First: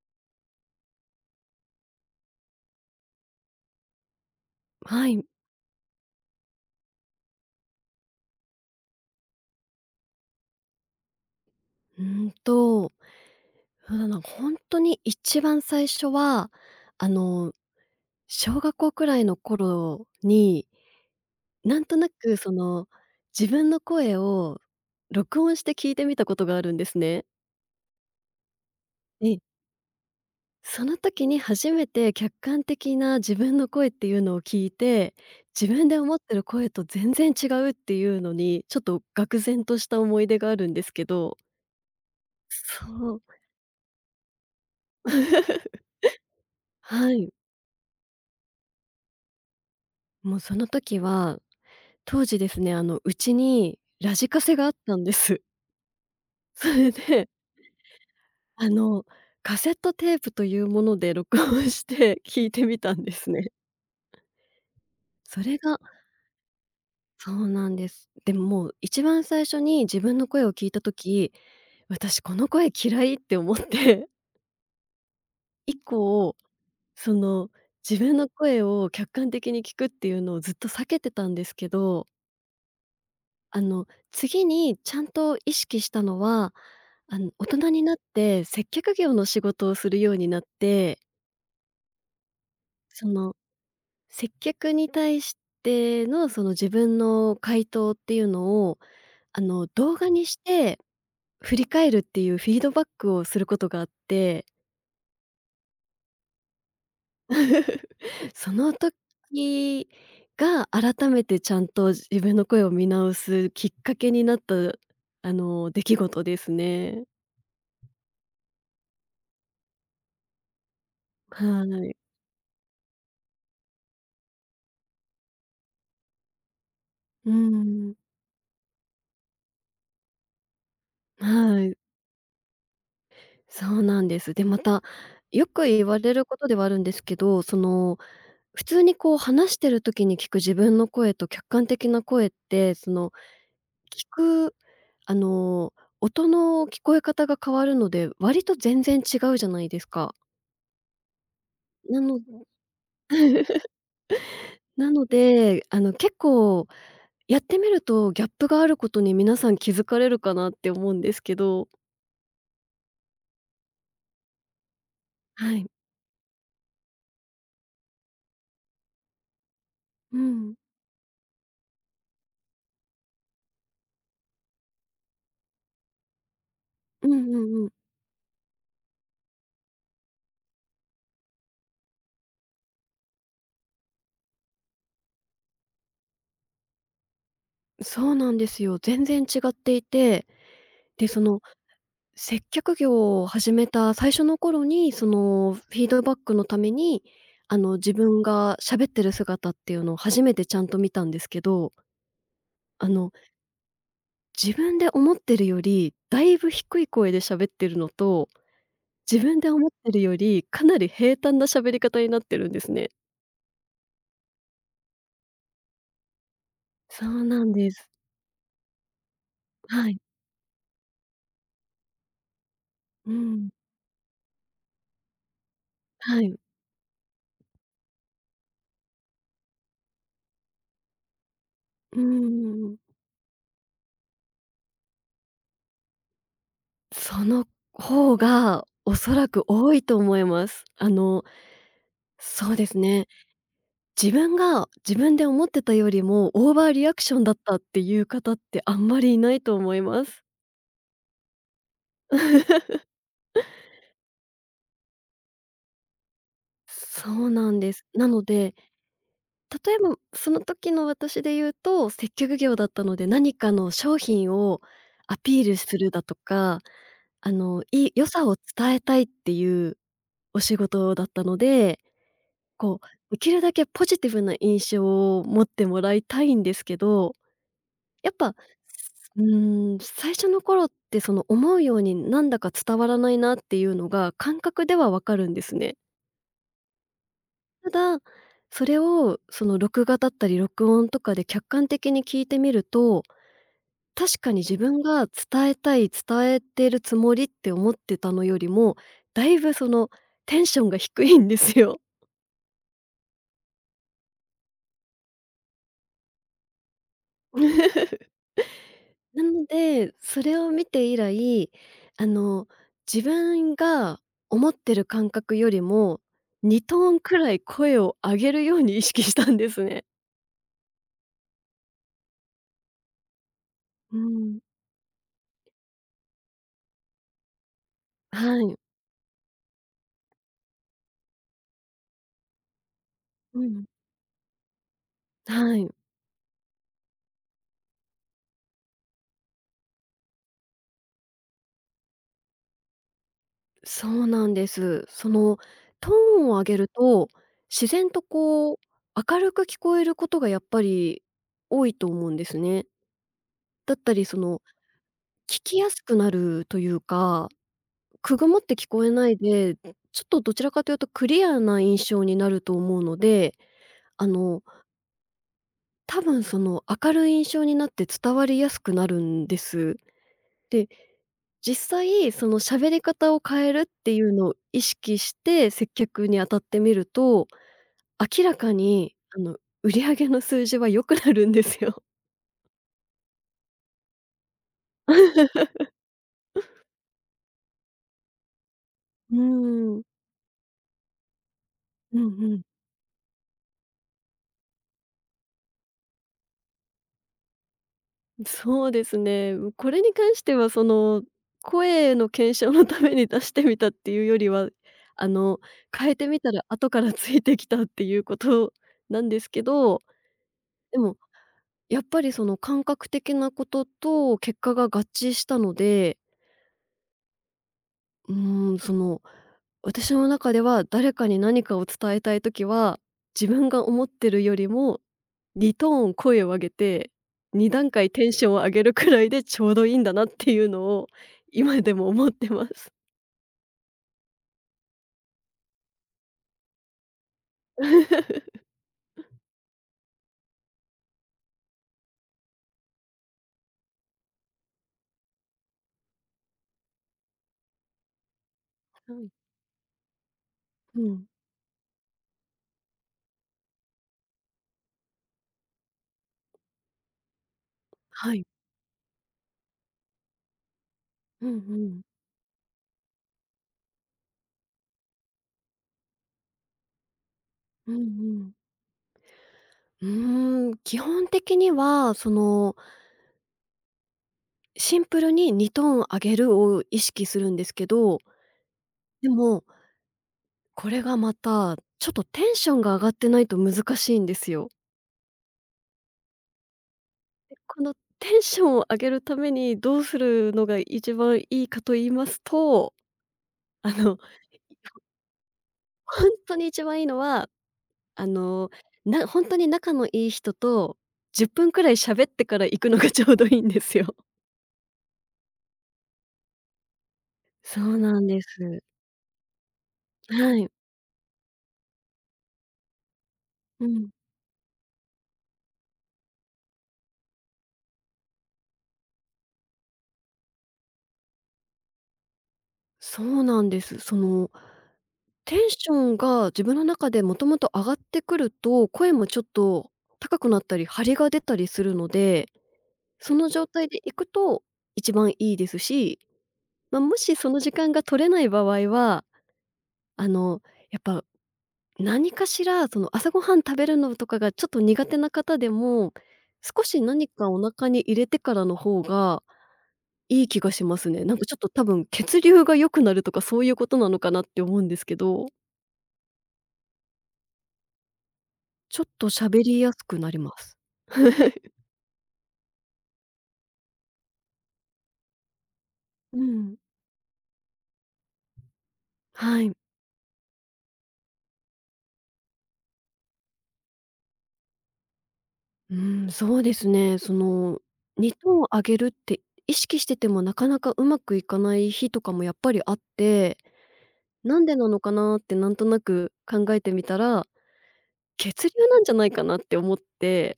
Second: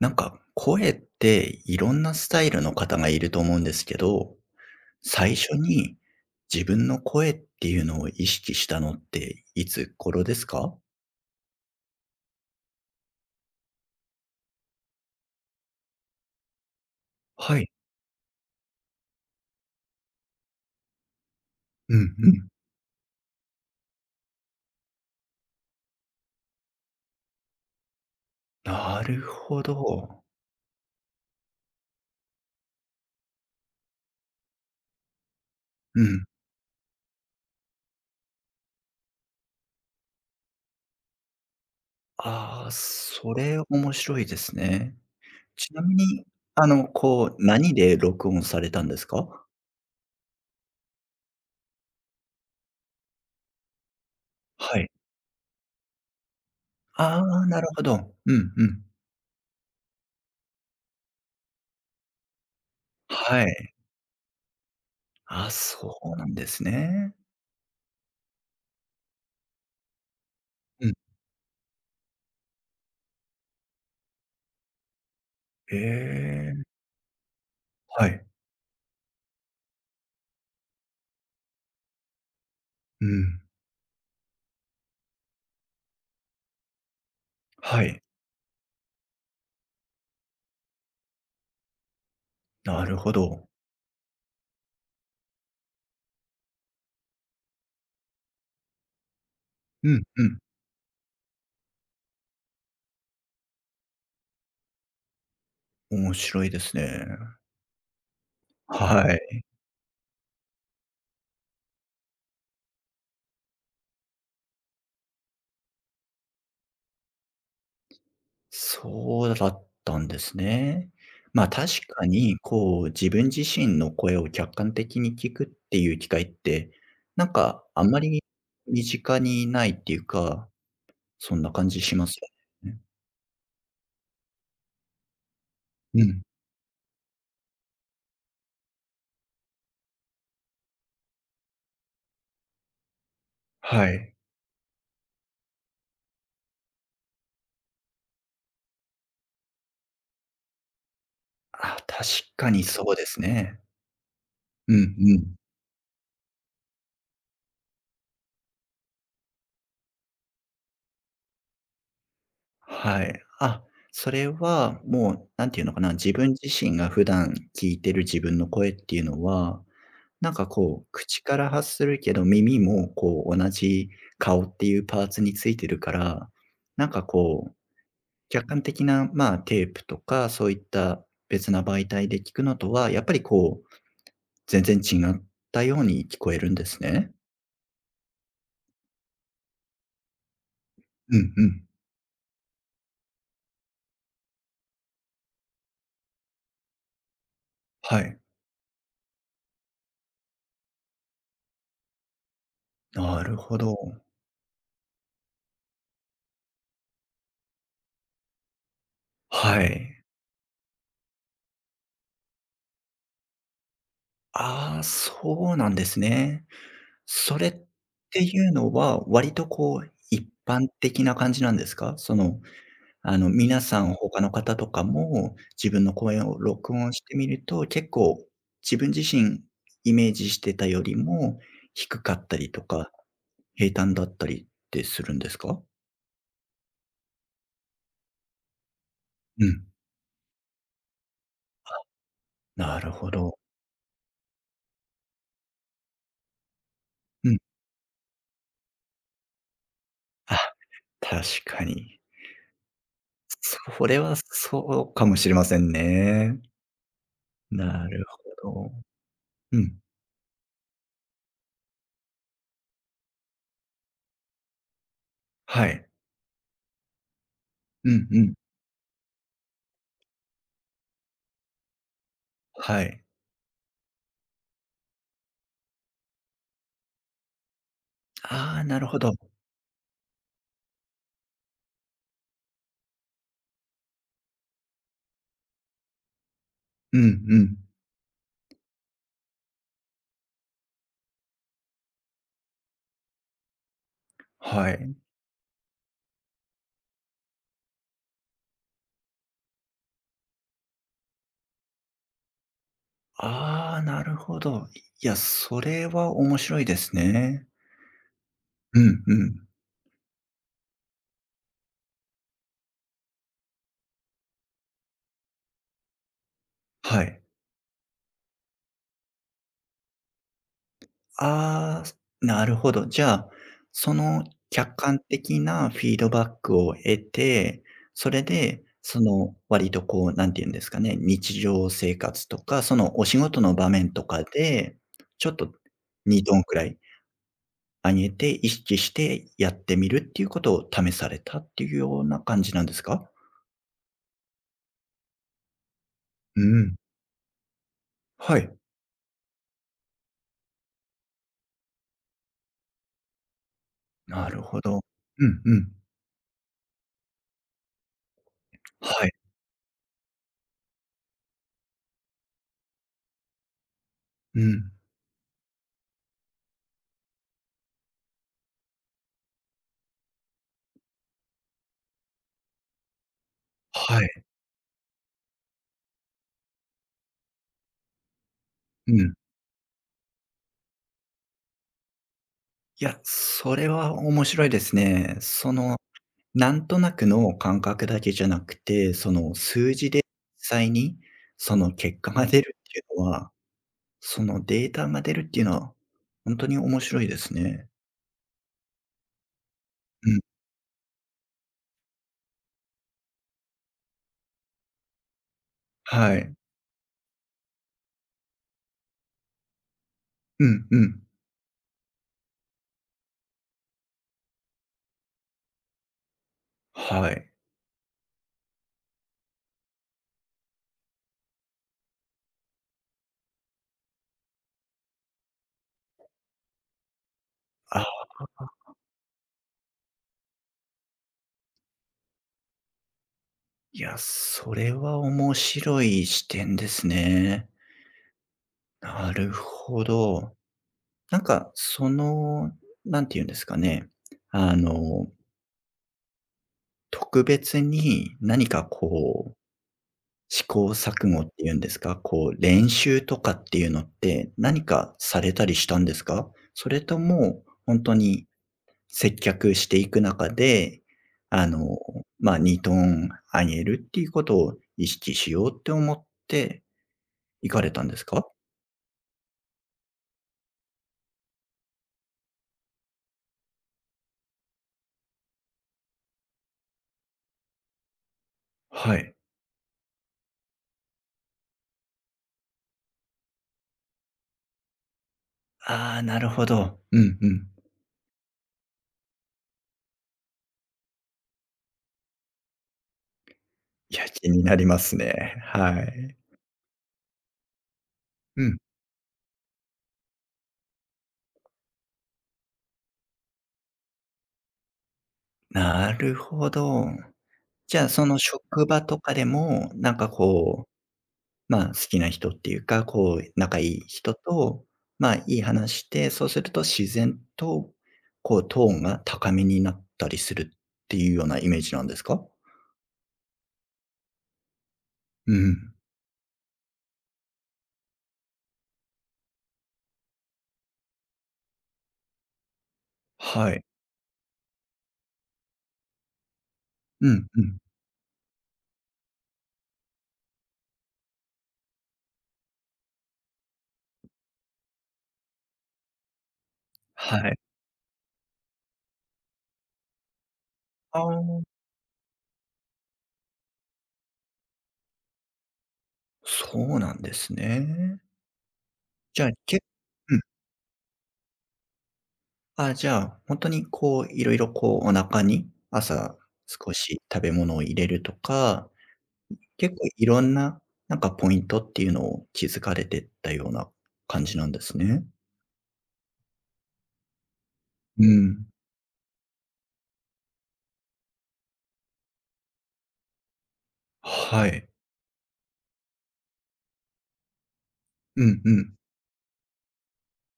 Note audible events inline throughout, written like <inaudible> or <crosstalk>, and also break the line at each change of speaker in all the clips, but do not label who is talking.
なんか、声っていろんなスタイルの方がいると思うんですけど、
はい。
最初に自分の声っていうのを意識したのっていつ頃ですか？
うーんと、そうだな、本当に一番最初は、あの、
はい。
小学校くらいの頃に、なんと
う
な
んう
く
ん。
自分の声を録音して聞いてみたことがあるんですね。
なる
ええ。
ほど。
その時に初めて客観的な自分の声っていうのを聞いて、自分で
う
思っ
ん。
てる声と全然違うっていうのに、ちょっと愕然とした思い出があるんですけど。
ああ、
そう。
それ面白いですね。ちな
<laughs>
みに、
はい。
何で録音されたんですか？
もうその時は当時ですね、うちにラジカセがあっ
はい。
たんです。<laughs> それ
あ
で、
あ、なるほど。うんう
あ
ん。
の、カセットテープというもので録音して <laughs> 聞いてみたんです
は
ね。
い。
そ
あ、
れが、
そうなんですね。
そうなんです。でも、もう一番最初に自分の声を聞いた
うん。
時、私この声嫌いって思って、<laughs>
へ
以降、
え、
その、自
は
分
い。
の声を客観的に聞くっていうのをずっと避けてたんですけど。
うん。
あの、次にちゃんと意識したのは、大人に
は
なっ
い。
て接客業の仕事をするようになって、
なる
そ
ほ
の、
ど。
接客に対しての、自分の回答っていうのを、
う
動
ん
画
う
にし
ん。
て振り返るっていうフィードバックをすることがあって、
面白いですね。
<laughs> その
はい。
時が改めてちゃんと自分の声を見直すきっかけになった、出来事ですね。
そうだったんですね。まあ、
は
確
い。
かに、自分自身の声を客観的に聞くっていう機会って、
う
あん
ん、
まり身近にないっていうか、そんな
は
感
い、
じしますよね。
そうなんです。で、また、よく言わ
う
れ
ん。
ることではあるんですけど、普通にこう話してる時に聞く自分の声と客観的な声って、その、
は
聞
い。
く、あの、音の聞こえ方が変わるので、割と全然違うじゃないですか。
あ、
な
確
の
かにそうですね。うんう
なの
ん。
で、結構やってみるとギャップがあることに皆さん気づかれるかなって思うんですけど。
はい。あ、それはもう、なん
は
ていう
い。
のかな、自分自身が普段聞いてる自分の声っていうのは、
うん。
口から発するけど、耳も同じ顔っていうパーツについてるから、なんか
うんう
こう、
んうん。
客観的な、まあ、テープとか、そういった別な媒体で聞くのとは、やっぱり全然違ったように聞こえるんですね。
そうなんですよ。全然違っていて、で、
う
そ
ん
の
うん。
接客業を始めた最初の頃に、そのフィードバックのために、自
はい。
分が喋ってる姿っていうのを初めてちゃんと見たんですけど、あの、
なるほど。
自分で思ってるよりだいぶ低い声で喋ってるのと、自分で
は
思って
い。
るよりかなり平坦な喋り方になってるんですね。
ああ、そうなんですね。
そう
そ
な
れ
ん
っ
です。
ていうのは、割とこ
は
う、
い。
一般的な感じなんですか？その、
うん。
皆さん他の方とかも、自分の声
はい。
を録音してみると、結構自分自身イメージしてたよりも
う
低かったりと
んうん。
か、平坦だったりってするんですか？
その方がおそらく
うん、
多いと思います。そうです
なる
ね。
ほど。
自分が自分で思ってたよりもオーバーリアクション
う
だっ
ん。
たっていう方ってあんまりいないと思います。
あ、確かに。
<laughs>
それはそうかもしれませんね。
そうなんです。
なる
なので、
ほど。う
例え
ん。
ばその時の私で言うと、接客業だったので、何かの商品をアピール
は
す
い。
るだとか、い
う
い良
んう
さを
ん。
伝えたいっていうお仕事だったので、こ
は
う、
い。
できるだけポジティブな印象を持ってもらいたいんですけど、やっぱ、
ああ、なるほど。
最初の頃って思うようになんだか伝わらないなっていうのが感覚ではわかるんですね。
うんうん。
ただ、それを録画だったり録音とかで客観的に聞いてみると、確かに自
は
分
い。
が伝えたい、伝えてるつもりって思ってたのよりも、だいぶテンションが低いんですよ。
ああ、なるほど。いや、それは面白いですね。
<laughs>
うんう
なの
ん。
で、それを見て以来、あの、自分が思ってる感覚よりも、2トーン
は
く
い。
らい声を上げるように意識したんですね。
ああ、なるほど。じゃあ、そ
う
の
ん。
客観的なフィードバックを得て、それ
はい。
で、その割と、なんて言うんですかね、日常生活とか、そのお仕
う
事の
ん。
場面とかで、ちょっと
はい、
2度ーくらい上げて、意識してやってみるっていうことを試されたっていうような感じなんですか？
そうなんです。そのトーンを
う
上げる
ん。
と、自然と
はい。
明るく聞こえることがやっぱり多いと思うんですね。だったり
なるほど。う
聞
んう
きや
ん。
すくなるというか、くぐもって聞こえ
は
な
い。
いで、ちょっとどちらかというとクリアな印象になると思うので、あ
う
の、
ん。
多分その明るい印象になって伝わりやすくなるんです。で、実際その喋り方を変えるってい
は
う
い。
のを意識して接客に当たってみると、明らか
う
に
ん。
売り上げの数字は良くなるんですよ。
いや、それは面白いですね。
<laughs>
その、なんとなくの感覚だけじゃなくて、そ
う
の数
ん。
字で実際にその
う
結
ん
果が
う
出
ん。
るっていうのは、そのデータが出るっていうのは、本当に面白いですね。
そうですね。これに
う
関
ん。
しては声の検証のために出してみたっていうよりは、あの、変えて
は
みた
い。
ら後からついてきたっていうことなんですけど、
うん
で
う
も
ん。
やっぱりその感覚的なことと結果が合致したので、
はい。
うーん、その、私の中では誰かに何かを伝えたいときは、自分が思ってるよりも2トーン声を上げて、2段階
あ、
テンションを上げるくらいでちょうどいいんだなっていうのを今でも思ってます。
いや、それは面白い視点ですね。
<laughs>
なるほど。その、なんて言うんですかね。あの、特別に何か
うん。
こう、試行
う
錯
ん、
誤っていうんですか、練習とかっていうのって何かされたりしたんですか？それとも、本当
はい。
に接客していく中で、
うんう
あの、
ん。
まあ、2トーン上げるっていうことを意識しようって思って行かれ
うんう
たんですか？
ん。基本的にはシンプルに2トーン上げるを意識するんですけど、
は
で
い。
もこれがまた、ちょっとテンションが上がってないと難しいんですよ。
ああ、なるほど。うんう
で、
ん。
このテンションを上げるためにどうするのが一番いいかと言いますと、あ
い
の、
や、気
<laughs>
になりますね。は
本
い。
当に一番いいのは、あ
う
の、
ん、
なほに仲のいい人と10分くらい喋ってから行くのがちょうどいいんですよ。
なるほど。
そう
じゃあ、
な
そ
ん
の
です。
職場とかでも、
はい。
まあ、好きな人っていうか、仲
う
いい
ん。
人と、まあ、いい話して、そうすると自然と、トーンが高めになったりするっていうようなイメージなんですか？
そうなんです。
う
テンショ
ん、
ンが自分の中でもともと上がってくると、声もちょっと高くなったり張りが出たりするので、その状
はい。
態で行くと一番いいですし、まあ、も
う
し
ん
その
う
時
ん。
間が取れない場合は、あの、やっぱ何かしら、朝ごはん食べるのとかがちょっと苦手な方でも、少し何か
はい。
お腹に入れてからの方がいい気がします
あ
ね。なんかちょっ
あ、
と多分血流が良くなるとかそういうことなのかなって思うんですけど、
そうなんですね。
ちょっと
じゃあ、
喋り
け
やすくなります。<laughs>
じゃあ、本当にいろいろお腹に
う
朝
ん、
少し食べ物を入れるとか、
はい。
結構いろんな、なんかポイントっていうのを気づかれてったような感じなんですね。
うん、そうですね。
う
2等を
ん。
上げるって意識しててもなかなかうまくいかない日とかもやっぱりあって、なん
は
でな
い。
のかなってなんとなく考えてみたら、
うん
血
う
流
ん。
なんじゃないかなって思って、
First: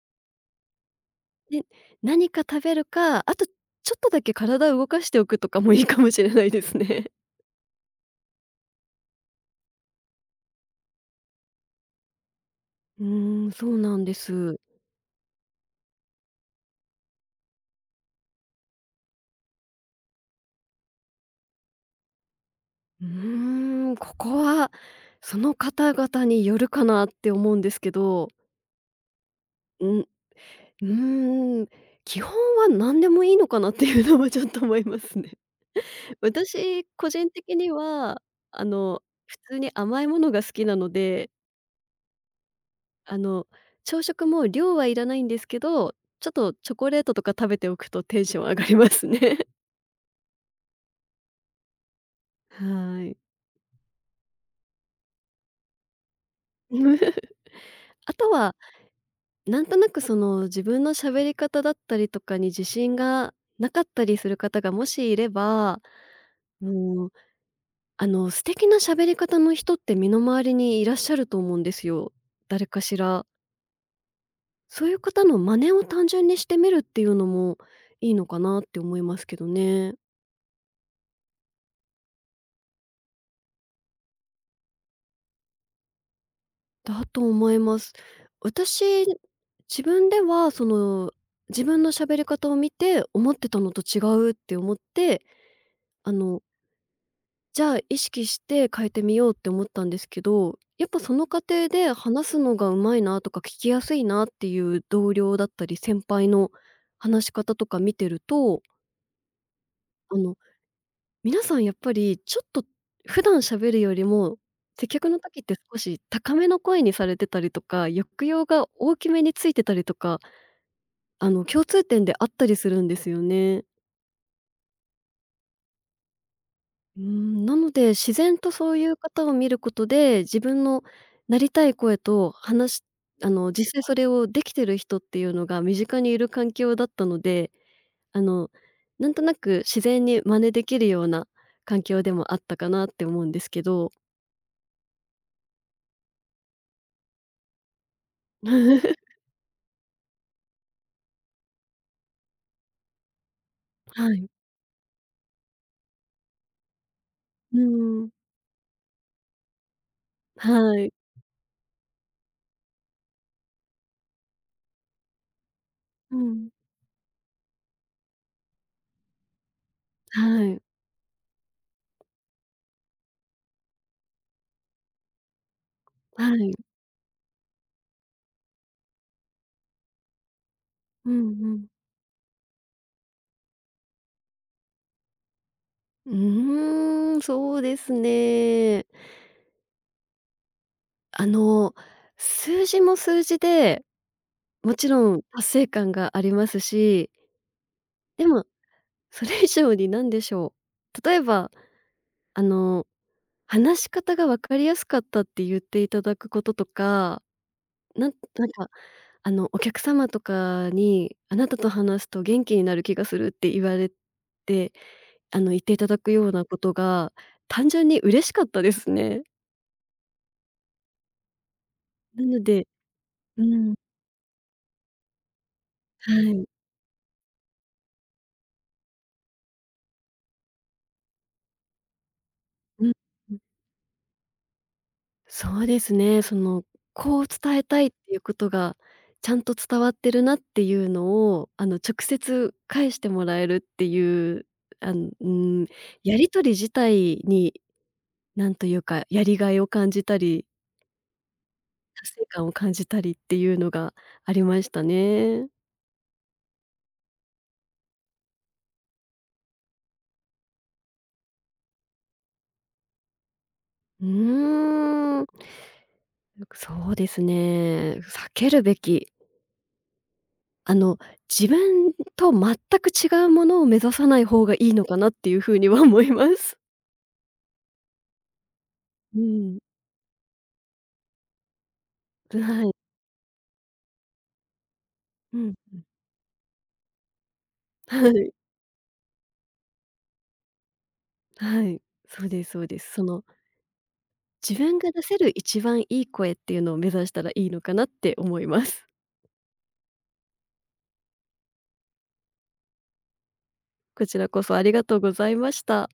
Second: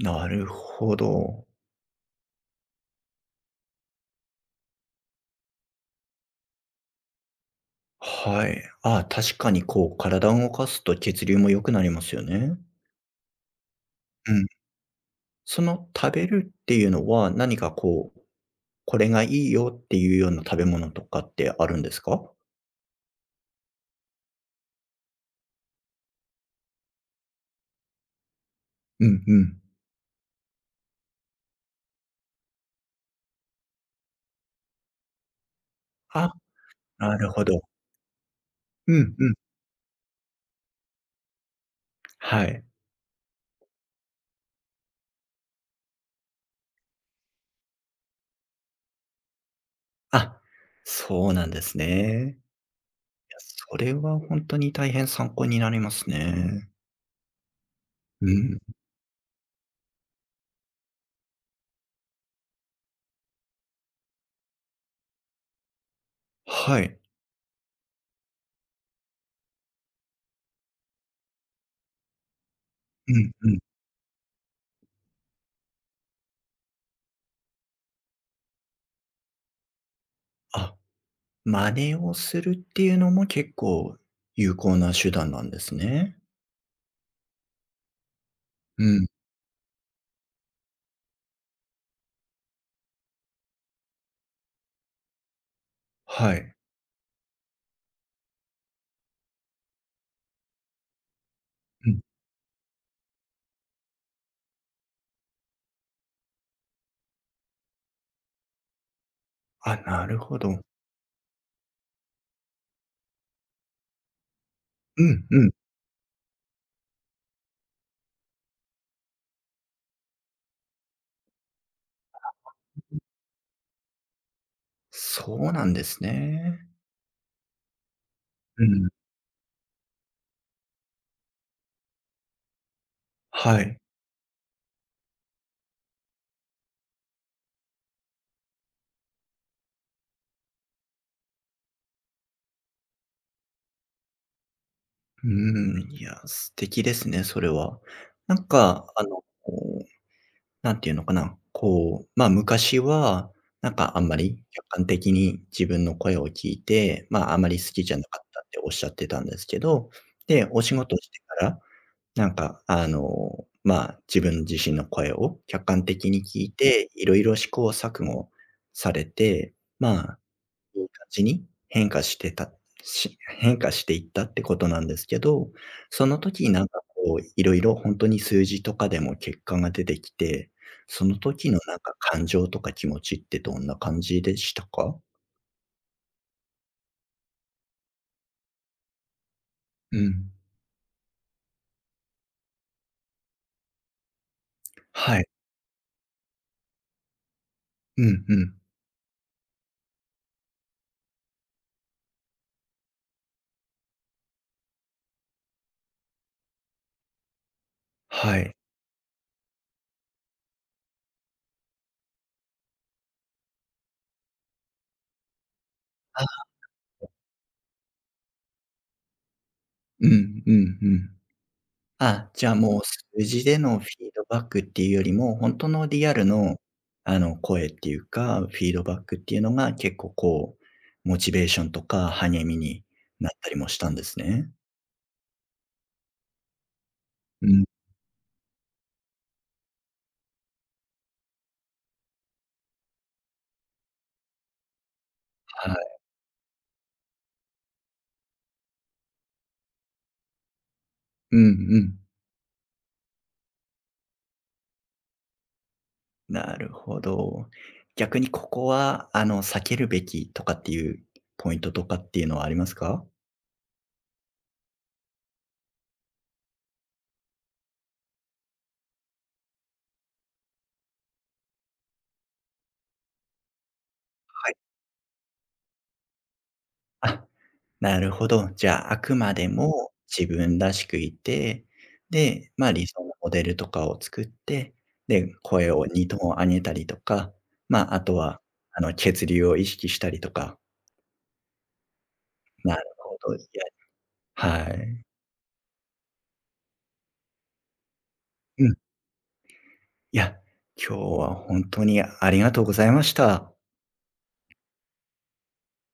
なるほど。
で、何か食べるか、あとちょっとだけ体を動かしておくとかもいいかもしれないですね。<laughs>
はい。あ、確かに体を動かすと血流も良くなりますよね。
そうなんで
うん。
す。
その食べるっていうのは、何か、これがいいよっていうような食べ物とかってあるんですか？
うーここはその方々によるかなって思うんですけど、
うんうん。
んうーん、基本は何でもいいのかなっていうのはちょっと思いますね。<laughs>
あ
私、
あ、
個
な
人
るほ
的
ど。
には、
うんうん。
普通に甘いものが好きなので、
はい。
あの、朝食も量はいらないんですけど、ちょっとチョコレートとか食べておくとテンション上がりますね。
あ、そうなんですね。いや、
<laughs> はい。
それは本当に大変参考になりますね。
<laughs> あと
う
は、
ん。
なんとなく自分の喋り方だったりとかに自信がなかったりする方がもしいれば、う
はい。
ん、素敵な喋り方の人って身の回りにいらっしゃると思うんですよ、誰かし
う
ら。
んうん。
そういう方の真似を単純にしてみるっていうのもいいのかなって思いますけどね。
あ、真似をするっていうのも結構有効な手段なんですね。
だと思います。私、
うん。
自分では自分の喋り方を見て、思ってたのと違うって思って、あ
は
の
い。
じゃあ、意識して変えてみようって思ったんですけど、やっぱその過程
う
で
ん。
話すのがうまいなとか、聞きやすいなっていう同僚だったり、先輩の話し方とか見てると、
あ、な
あ
る
の、
ほど。
皆さんやっぱりちょっと普段喋るよりも、接
う
客の
ん
時っ
うん。
て少し高めの声にされてたりとか、抑揚が大きめについてたりとか、共通点であったりするんですよね。
そうなんですね。
うん、なので、自然と
う
そうい
ん。
う方を見ることで、自分のなりたい声と話しあの、
は
実
い。
際それをできてる人っていうのが身近にいる環境だったので、あの、なんとなく自然に真似できるような環境でもあったかなって思うんですけど。
うん、いや、素敵ですね、それは。なんか、あ
<laughs>
のなんていうのかな、ま、昔は、あん
は
ま
い。
り客観的に自分の声を聞いて、ま、ああま
<laughs> う
り好きじゃな
ん。
かったっておっしゃってたんですけど、で、お
は
仕
い。
事してから、ま、自分自身の声を客観的
う
に聞
ん。
いて、色々試行錯誤されて、ま
はい。
いい感じに変化してたし変化していったってことなんですけど、その
は
時
い。
いろいろほんとに数字とかでも結果が出てきて、そ
う
の
ん
時
う
の
ん。
感情とか気持ちってどんな感じでしたか？
うそうですね。
うん。
あの、数字も数字でもちろ
は
ん
い。
達成感がありますし、
うん
で
う
も
ん。
それ以上に何でしょう、例えば、あの、話し方が分かりやすかったって言っていただくこととか、なん
は
なん
い。
か、お客様とかに「あなたと話すと元気になる気がする」って言われて、言っていただくよう
あ、
なことが単純に嬉しかったですね。
うんうんうん。
な
あ、
の
じゃあ、
で、
もう数
う
字で
ん、
のフィードバックっていうよりも、本当のリ
は
アル
い。
の、声っていうか、フィードバックっていうのが結構、モチベーションとか励みに
うん。
なったりもしたんですね。
そうですね。
う
伝え
ん、
たいっていうことが、ちゃんと伝わってるなっていうのを、直接返してもらえるっていう、うん、
はい。
やり取り自体に、なんというか、やりがいを感じたり、
うんうん。
達成感を感じたりっていうのがありましたね。
なるほど。逆にここは、避けるべきとかっていうポイントとかっていうのはありますか？
うーん。そうですね。避けるべき、あの、自分と全く違うものを目指さない方
は
が
い。
いいのかなっていうふうには思います。
あ、なるほど。じゃあ、あく
う
まで
ん。
も自分らしくいて、で、
は
まあ、
い。
理想のモデルとかを作って、で、
うん。
声を二トーン上げたりとか、
<laughs>
まあ、あ
は
と
い。
は、血流を意識したりとか。
はい。そうですそう
な
で
る
す。
ほど。いや、は
自分が出
い。
せる一番いい声っていうのを目指したらいいのかなって思いま
うん。
す。
いや、今日は本当にありがとうございました。
こちらこそありがとうございました。